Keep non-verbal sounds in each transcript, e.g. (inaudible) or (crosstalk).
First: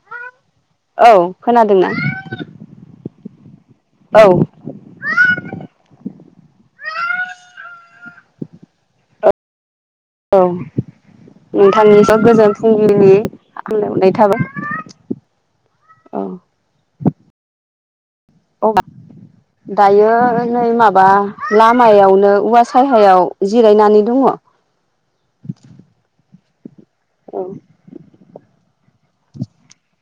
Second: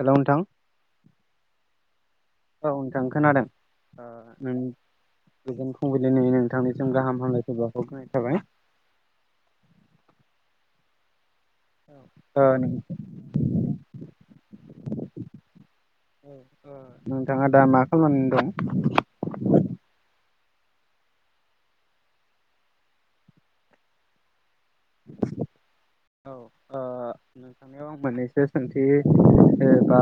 Hello नोंथां लौ औ खोनादोंना? औ नोंथां खोनादों ओ औ नों गोजोन फुंबिलिनि नोंथांनिसिम गाहाम हामलायथि बावहरग्रोनाय थाबाय। औ नोंथांनिसिम ओ गोजोन नों फुंबिलिनि हामलाय हरनाय थाबाय। औ औ-औ नोंथांआ दा मा खालामनानै दं ओ मां दायो नै माबा लामायावनो औवा सायहायाव जिरायनानै दङ। (inaudible) (inaudible) औ ओ औ नोंथांनियाव मोननैसो सोंथि बा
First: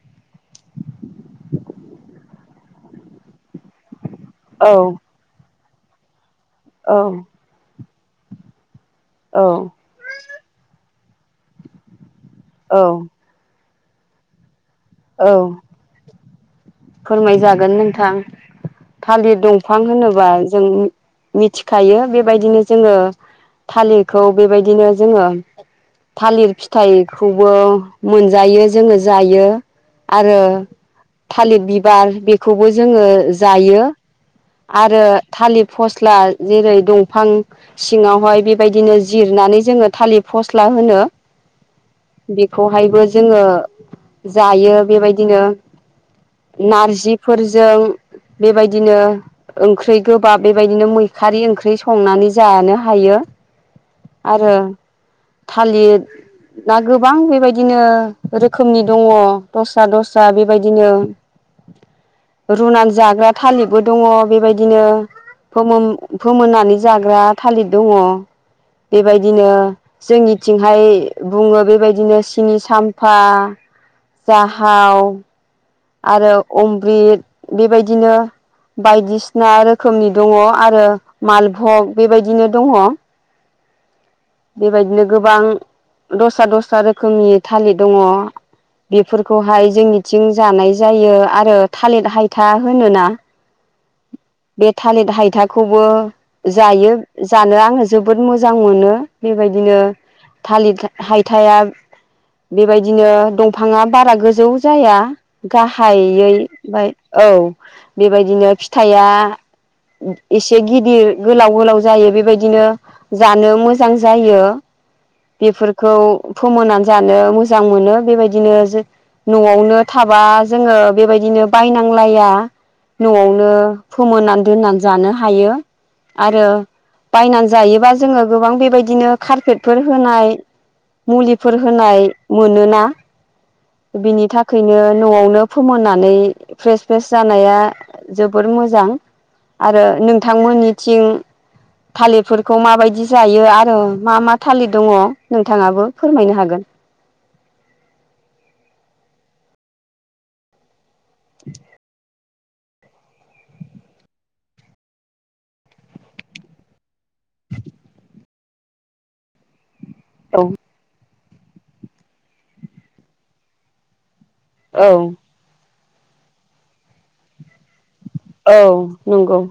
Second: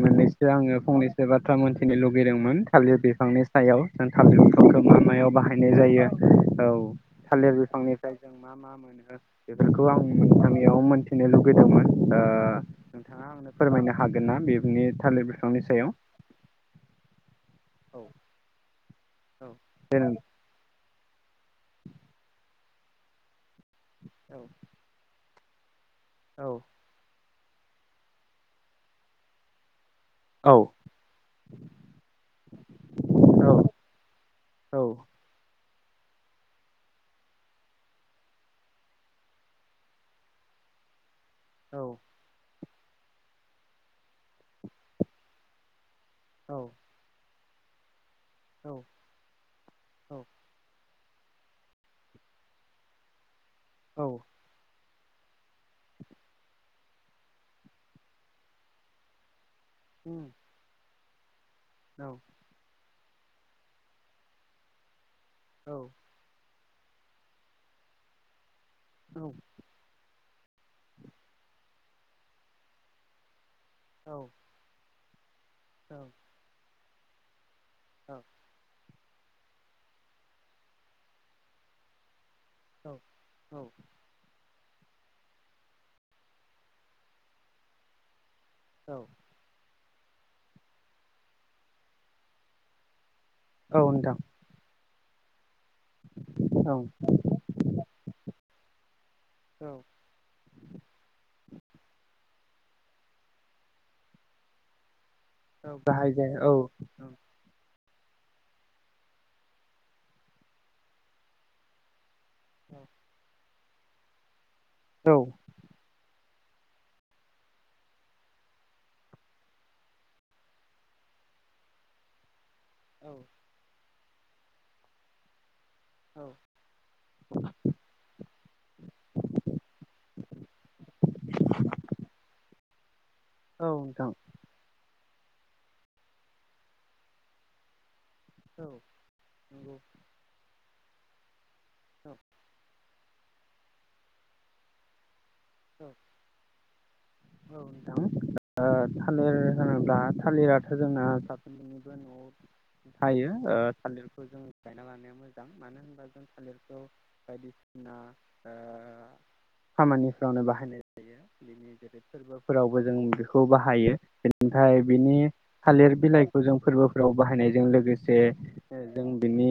मोननैसो आङो फंनैसो बाथ्रा मोन्थिनो लुगैदोंमोन थालिर बिफांनि सायाव जों थालिर औ बिफांखौ मा मायाव बाहायनाय जायो औ थालिर बिफांनि फ्राय जों मा-मा मोनो? औ याव मोनथिनो लुगैदोंमोन? ओ औ नोंथाङा आंनो फोरमायनो हागोन ना बेबनि थालिर बिफांनि सायाव? फोरमायजागोन औ नोंथां थालिर औ दंफां दे नों होनोबा मिथिखायो बेबायदिनो जोङो थालिरखौ औ बेबायदिनो जोंङो थालिर फिथाइ खौबो मोनजायो जोङो जायो। आरो औ थालिर बिबार बेखौबो जोङो जायो औ आरो थालिर फस्ला जेरै दंफां सिङावहाय बेबायदिनो जिरनानै जोङो थालिर फस सिख्ला होनो (unintelligible) औ खौहायबो जोङो जायो बेबायदिनो औ नारजि फोरजों बेबायदिनो ओंख्रि गोबाब बेबायदिनो मै खारै ओंख्रि संनानै जानो हायो औ आरो थालिर ना गोबां बेबायदिनो रोखोमनि दङ। दस्रा उम दस्रा बेबायदिनो औ रुनानै जाग्रा थालिरबो दंङ बेबायदिनो औ फोमोन-फोमोननानै जाग्रा थालिर दङ बेबायदिनो जोंनि थिंहाय बुङो बेबायदिनो सिनि साम्फा औ जाहाव आरो अम्रिद बेबायदिनो बायदिसिना रोखोमनि दंङ आरो मालभग बेबायदिनो दङ। औ बेबायदिनो गोबां दस्रा दस्रा रोखोमनि थालिर दङ। बेफोरखौहाय जोंनिथिं जानाय जायो आरो थालिर हायथा होनोना? औ नोंथां। बे थालिर हायथा खौबो औ जायो जानो आङो जोबोद मोजां मोनो बेबायदिनो थालिर हायथाया बेबायदिनो दंफांङा बारा गोजौ जाया गाहाय गाहायै जाया औ ओमफाय औ बेबायदिनो फि थाइया एसे गिदिर गोलाव गोलाव जायो बेबायदि बिदिनो जानो मोजां जायो औ बेफोरखौ फोमोननानै जानो मोजां मोनो बेबायदिनो जो न'आवनो थाबा जोंङो बेबायदिनो बायनांलाया न'आवनो फोमोननानै दोननानै जानो हायो औ आरो बायनानै जायोबा जोंङो गोबां बेबायदिनो कारपेट फोर होनाय मुलिफोर होनाय मोनोना नोंथां बिनि थाखायनो न'आवनो फोमोननानै फ्रेस फ्रेस जानाया जोबोर औ मोजां आरो नोंथांमोननिथिं थालिरफोरखौ माबायदि जायो आरो मा मा थालिर दंङ नोंथांङाबो फोरमायनो हागोन ओ थालिर होनोब्ला थालिरा जोंना थायो ओ ओ खामानिफ्रावनो औ बाहाय (unintelligible) फोरावबो जों बेखौ बाहायो। ओमफ्राय औ बिनि थालिर बिलाइखौ जों फोरबोफोराव बाहायनायजों लोगो से औ (inaudible) नंगौ बिनि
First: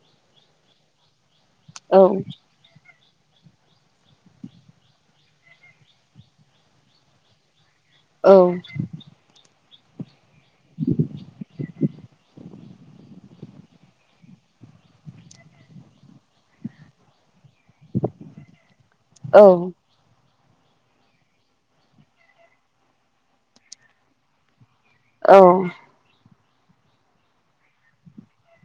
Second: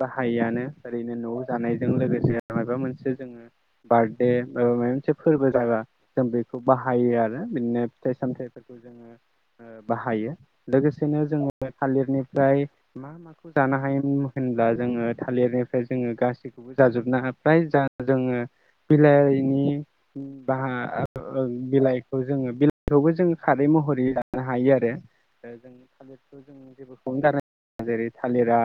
बाहायोआनो ओरैनो न'आव जानायजों औ लोगोसे मायबा मोनसे जोंङो बार्थडे ओ मायबा माबा मोनसे फोरबो जाबा जों बेखौ बाहायो आरो बिदिनो फिथाइ औ सामथाइफोरखौ जोंङो ओ बाहायो लोगोसेनो जोङो बे थालिरनिफ्राय मा माखौ जानो हायोमोन होनब्ला जोङो थालिरनिफ्राय जोंङो गासैखौबो जाजोबनो हा फ्राय जा जोङो औ बिलायारिनि बाहा आ ओ बिलाइखौ जोङो बिलाइखौबो जोंङो खारै महरै लानो हायो आ औ रो। (inaudible) जों जेबोखौनो गारा जेरै थालिरा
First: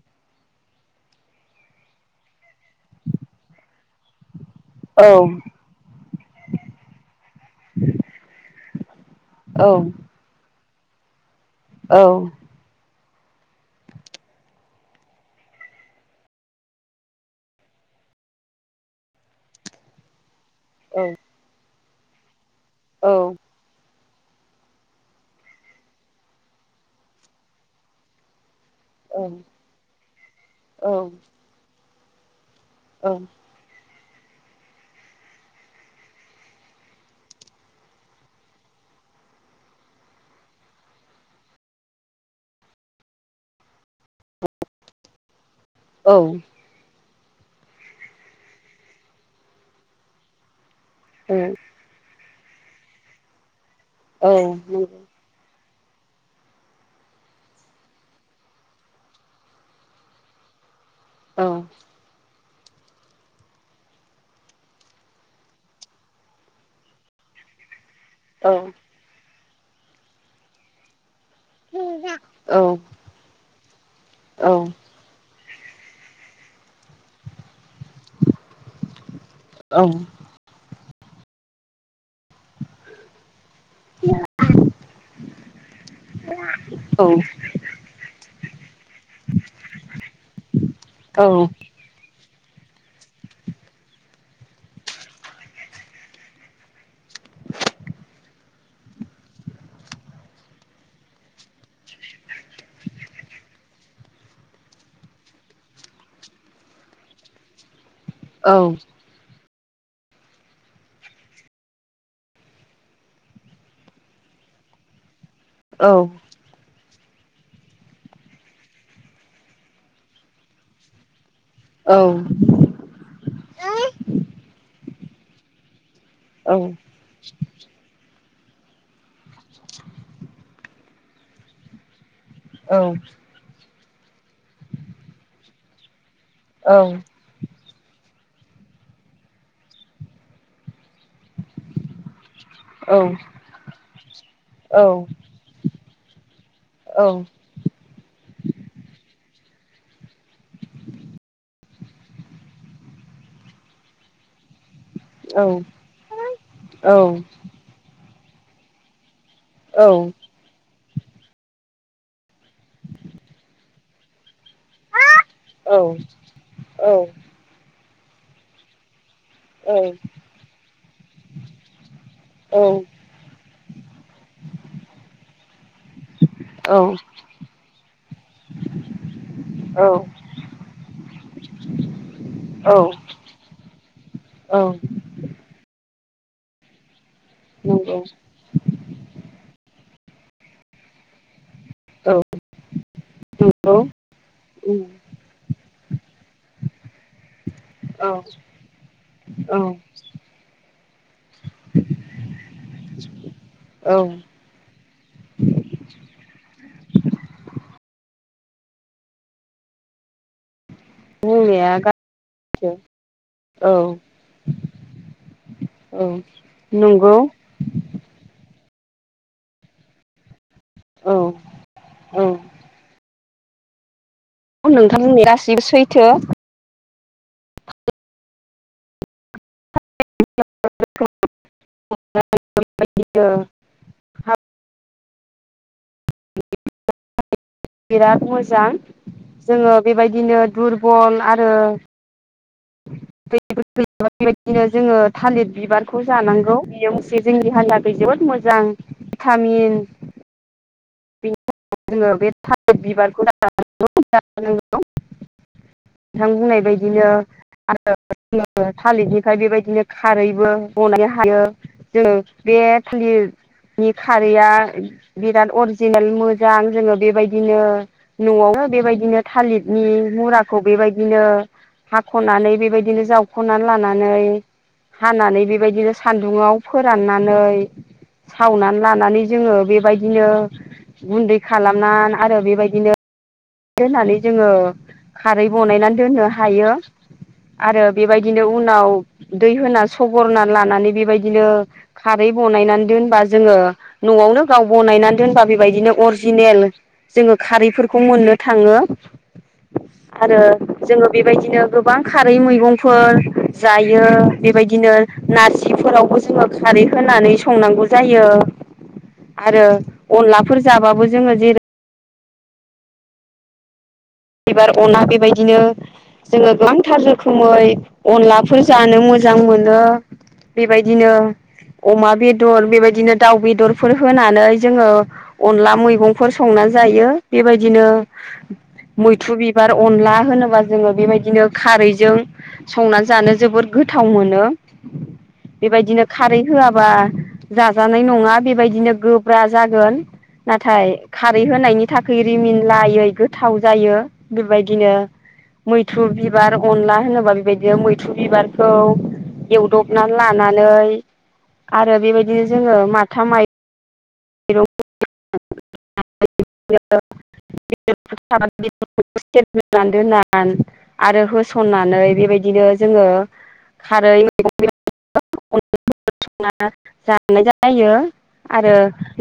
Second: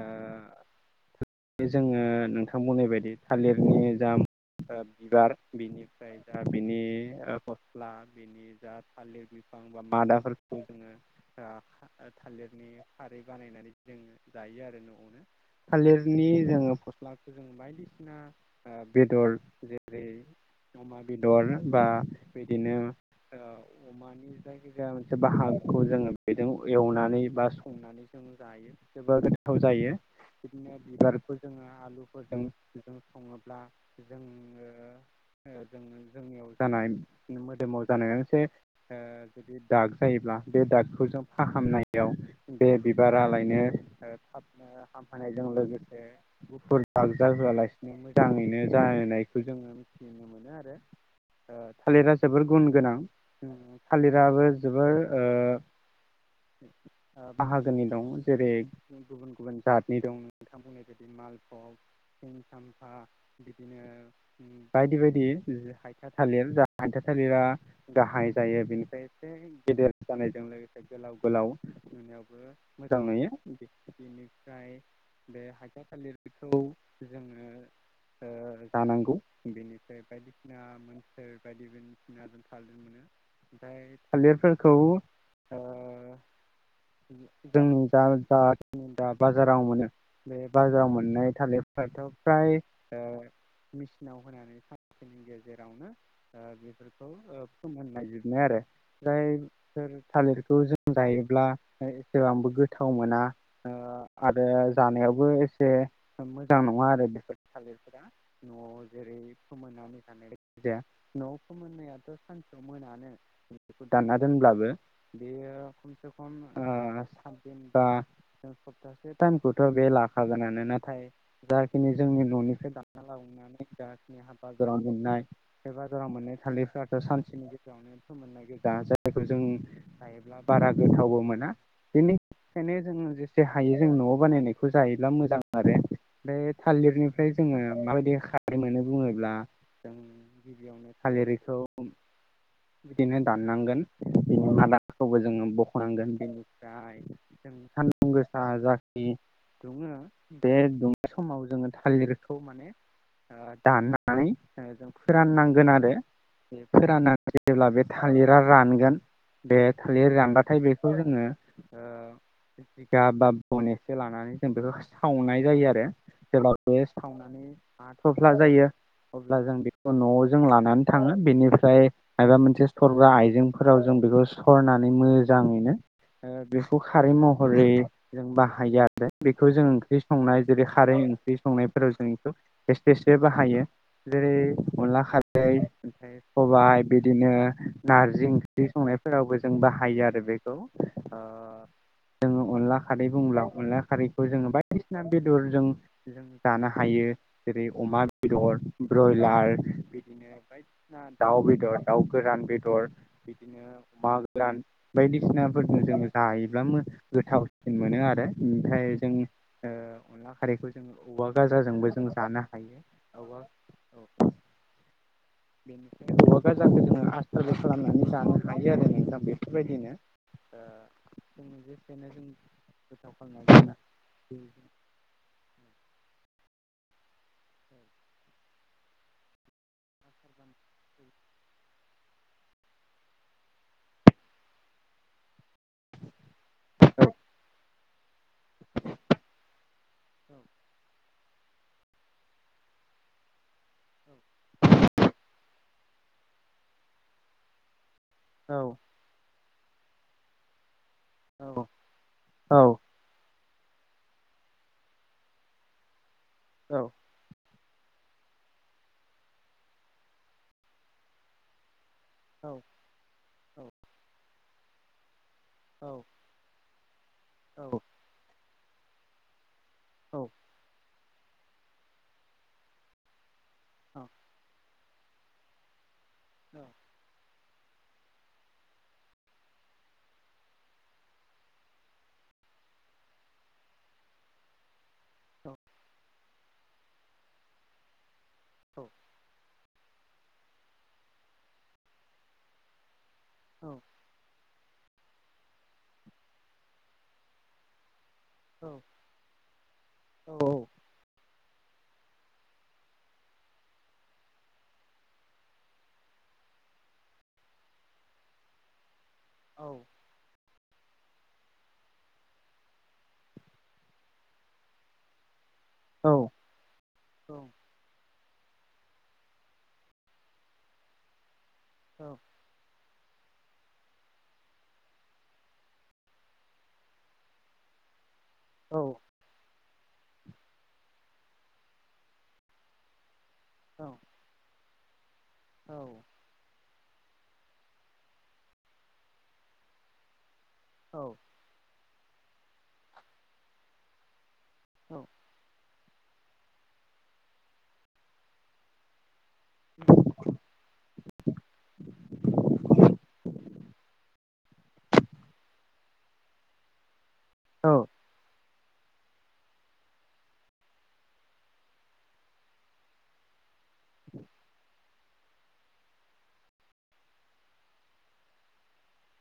ओ जोङो नोंथां बुंनाय बायदि थालिरनि जा ओ औ बिबार बिनिफ्राय दा बिनि ओ फस्ला बिनि जा थालिर बिफां बा मादाफोर खौ जोङो आ औ था-थालिरनि खारै बानायनानै जोंङो जायो आरो न'आवनो। थालिरनि जोङो फस्लाखौ जों बायदि बायदिसिना ओ बेदर जेरै अमा औ बेदर बा बिदिनो ओ अमानि जायखिजाया मोनसे बाहागोखौ जोङो बेदों एवनानै बा संनानै जों जायो। जोबोद गोथाव जायो बिदिनो बिबारखौ जोङो आलुफोरजों जों औ सङोब्ला जोंङो ओ जोङो जोंनियाव जानाय मोदोमाव जानाय मोनसे ओ जुदि दाग जायोब्ला बे दागखौ जों फाहामनायाव बे बिबारालायनो ओ थाबनो हामहोनाय जों लोगोसे औ गुफुर बागजा होआलासिनो मोजांङैनो जाहोनायखौ जोंङो मिथिनो मोनो आरो औ ओ थालिरा जोबोर गुन गोनां उम औ नंगौ औ थालिराबो जोबोर ओ ओ बाहागोनि दं। जेरै गुबुन गुबुन जातनि दं नोंथां बुंनाय बाय मालफग सिनि साम्फा बिदिनो बायदि बायदि हाइथा थालिर जा हाइथा थालिरा गाहाय जायो बेनिफ्राय गेदेर जानायजों लोगोसे गोलाव गोलाव नुनायावबो मोजां नुयो। बिनिफ्राय बे हायथा थालिरखौ जोङो ओ जानांगौ बेनिफ्राय बायदि सिना (unintelligible) (unintelligible) थालिर मोनो ओमफ्राय थालिरफोरखौ ओ जोंनि जा जा दा बाजाराव मोनो बे बाजाराव मोननाय थालिरफोराथ' फ्राय ओ मेसिनाव होनानै फा नि गेजेरावनो ओ बेफोरखौ फोमोननाय जोबनाय आरो जायफोर थालिरखौ जों जायोब्ला एसेबांबो गोथाव मोना ओ आरो जा नायावबो एसे मोजां नङा आरो बेफोर थालिरफोरा। न'आव जेरै दानना दोनब्ला (unintelligible) बेयो खमसेकम ओ सात दिन बा सप्तासे टाइमखौथ' बे लाखागोनानो। नाथाय जाखिनि जोंनि न'निफ्राय दानना लाबोनानै जाखिनि बाजाराव मोननाय बे बाजाराव मोननाय थालिरफोराथ' सानसेनि गेजेरावनो फोमोननाय गोजा जों हायोब्ला बारा गोथावबो मोना बेनिखायनो जों जेसे हायो। जों न'आव बानायनायखौ जायोब्ला मोजां आरो बेमफ्राय थालिरनिफ्राय जोङो। माबायदि ख मोनो बुङोब्ला जों गिबियावनो थालिरखौ। बिदिनो दाननांगोन बिनि आादाखौबो जोङो बख'नांगोन बिनिफ्राय। सान्दुं गोसा जाखि दुङो बे दुंनाय समाव जोङो थालिरखौ माने दान। जों औ फोराननांगोन आरो बे औ फोराननानै जेब्ला बे थालिरा रानगोन बे थालिर औ रानबाथाय बे बे खौ जोङो बिगा बा बन एसे लानानै जों बेखौ सावनाय जायो आरो जेब्ला बे सावनानै माथफ्ला जायो। अब्ला जों बेखौ न'आव जों लानानै थाङो बेनिफ्राय माबा मोनसे सरग्रा आइजेंफोराव जों बेखौ सरनानै मोजाङैनो बेखौ खारै महरै जों बाहायो बे बेखौ नंगौ जों ओंख्रि संनाय जेरै खारै ओंख्रि संनायफोराव जों बेखौ एसेथ एसे बाहायो। जेरै अनला खारै ओमफ्राय सबाय बिदिनो नारजि ओंख्रि संनायफोरावबो जों बाहायो आरो बेखौ औ जोङो अनला खारै बुंब्ला अनला नंगौ औ खारैखौ जोङो औ बायदिसिना बेदर जों जों जानो हायो। जेरै अमा बेदर ब्रयलार बिदिनो बायदिना दाउ बेदर दाउ गोरान बेदर बिदिनो अमा गोरान बायदिसिनाफोरनो जोङो सानो। जायोब्ला गोथावसिन मोनो आरो ओमफ्राय जों अनला खारैखौ जों औवा बुंनाया गाजाजोंबो जों जानो गासैबो हायो औा औ बेनि औ ज नंगौ जोङो खालामनानै जानो ह जादों न दा बेफोरबायदिनो औ जों जेखनो औ जों गोथाव (unintelligible) नोंथांमोननि रासिबो सैथो औ (unintelligible) बिराद मोजां जोङो बेबायदिनो दुरबल आरो बेबायदिनो जोङो थालिर बिबारखौ जानांगौ बेयो मोनसे जोंनि हारिया जोबोद औ मोजां टामिन औ बेनि जोङो बे औ थालिर बिबारखौ नोंथां बुंनाय बायदिनो आरो जो थालिरनिफ्राय बेबायदिनो खारैबो गनायनो हायो। जो बे थालिरनि खारैया बिराद जेनेल मोजां जोङो बेबायदिनो न'आवनो बेबायदिनो थालिर नि मुराखौ बेबायदिनो हाख'नानै बेबायदिनो जाव ख'नानै लानानै हानानै बेबायदिनो सान्दुंआव फोराननानै सावनानै लानानै जोङो बेबायदिनो गुन्दै खालामनानै आरो बेबायदिनो दोननानै जोङो खारै बनायनानै दोननो हायो आरो बेबायदि बिदिनो उनाव दै होना सगरना लानानै बेबायदिनो खारै बनायनानै दोनबा जोङो न'आवनो बनायनानै दोनबा बेबायदिनो अरिजिनेल जोङो खारैफोरखौ मोननो थाङो आरो जोङो बेबायदिनो गोबां खारै मैगंफोर जायो बेबायदिनो नारजिफोराव जोङो खारै होनानै संनांगौ जायो। (inaudible) आरो अनलाफोर जाबाबो जोङो जेरै बिबार अना बेबायदिनो जोङो गोबांथार रोखोमै अनला फोर जानो मोजां मोनो बेबायदिनो अमा बेदर बेबायदिनो दाउ बेदरफोर होनानै जोङो अनला मैगंफोर संनानै जायो बेबायदिनो मैथ्रु बिबार अनला होनोबा जोङो बेबायदिनो खारैजों संनानै जानो जोबोद गोथाव मोनो बेबायदिनो खारै होआबा जाजानाय नङा बेबायदिनो गोब्रा जागोन नाथाय खारै होनायनि थाखाय रिमिन लायै गोथाव जायो बेबायदिनो मैथ्र बिबार अनला होनोबा बेबायदिनो मैथ्रु बिबारखौ एवदबनानै लानानै आरो बेबायदिनो जोङो माथाम माइरं औ र सेरनानै दोननानै आरो होसननानै बेबायदिनो जोङो खारैै ना जानाय जायो आरो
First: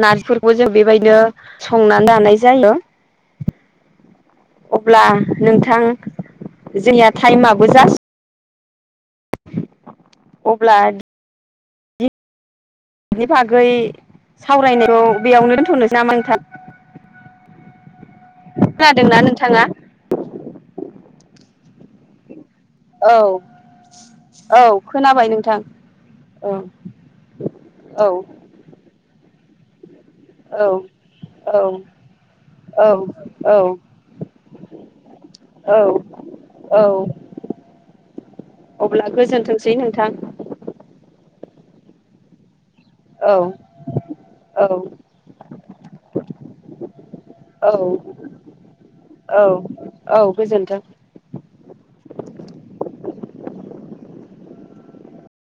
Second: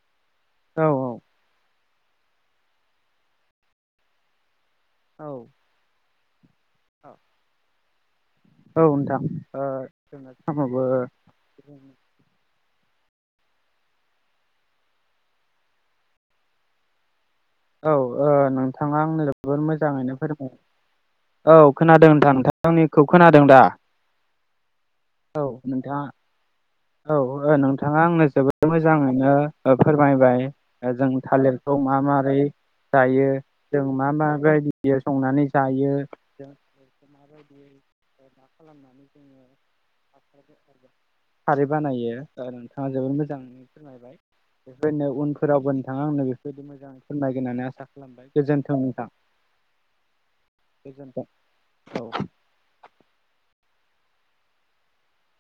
नार्जिफोरखौ जों बेबायदिनो संनानै जानाय जायो अब्ला औ नोंथां जोंया टाइमाबो जासि औ नोंथां अब्ला जोंनाबो बाना बागै सावरायनायखौ बेयावनो दोन्थ'नोसोय नामा नोंथां औ नोंथाङा खोनादोंना आंनो नोंथाङा जोबद मोजाङैनो फोरमाय औ खोनादोंथां नोंथां आंनिखौ औ खोनादों दा औ खोनाबाय औ नोंथां नोंथाङा औ औ नोंथाङा औ आंनो जोबोद मोजांनो फोरमायबाय औ जों थालिरखौ मा मारै औ जायो औ जों मा मा माबायदि संनानै औ जायो औ मार बि अब्ला गोजोनथोंसै नोंथां खारै बानायो आरो नोंथाङा जोबोद औ मोजाङैनो फोरमायबाय औ बेफोरनो उनफोरावबो नोंथाङा आंनो बेफोरबायदि मोजाङै फोरमायगोननानै औ आसा खालामबाय गोजोन्थों नोंथां औ औ गोजोन्थों। गोजोनथों औ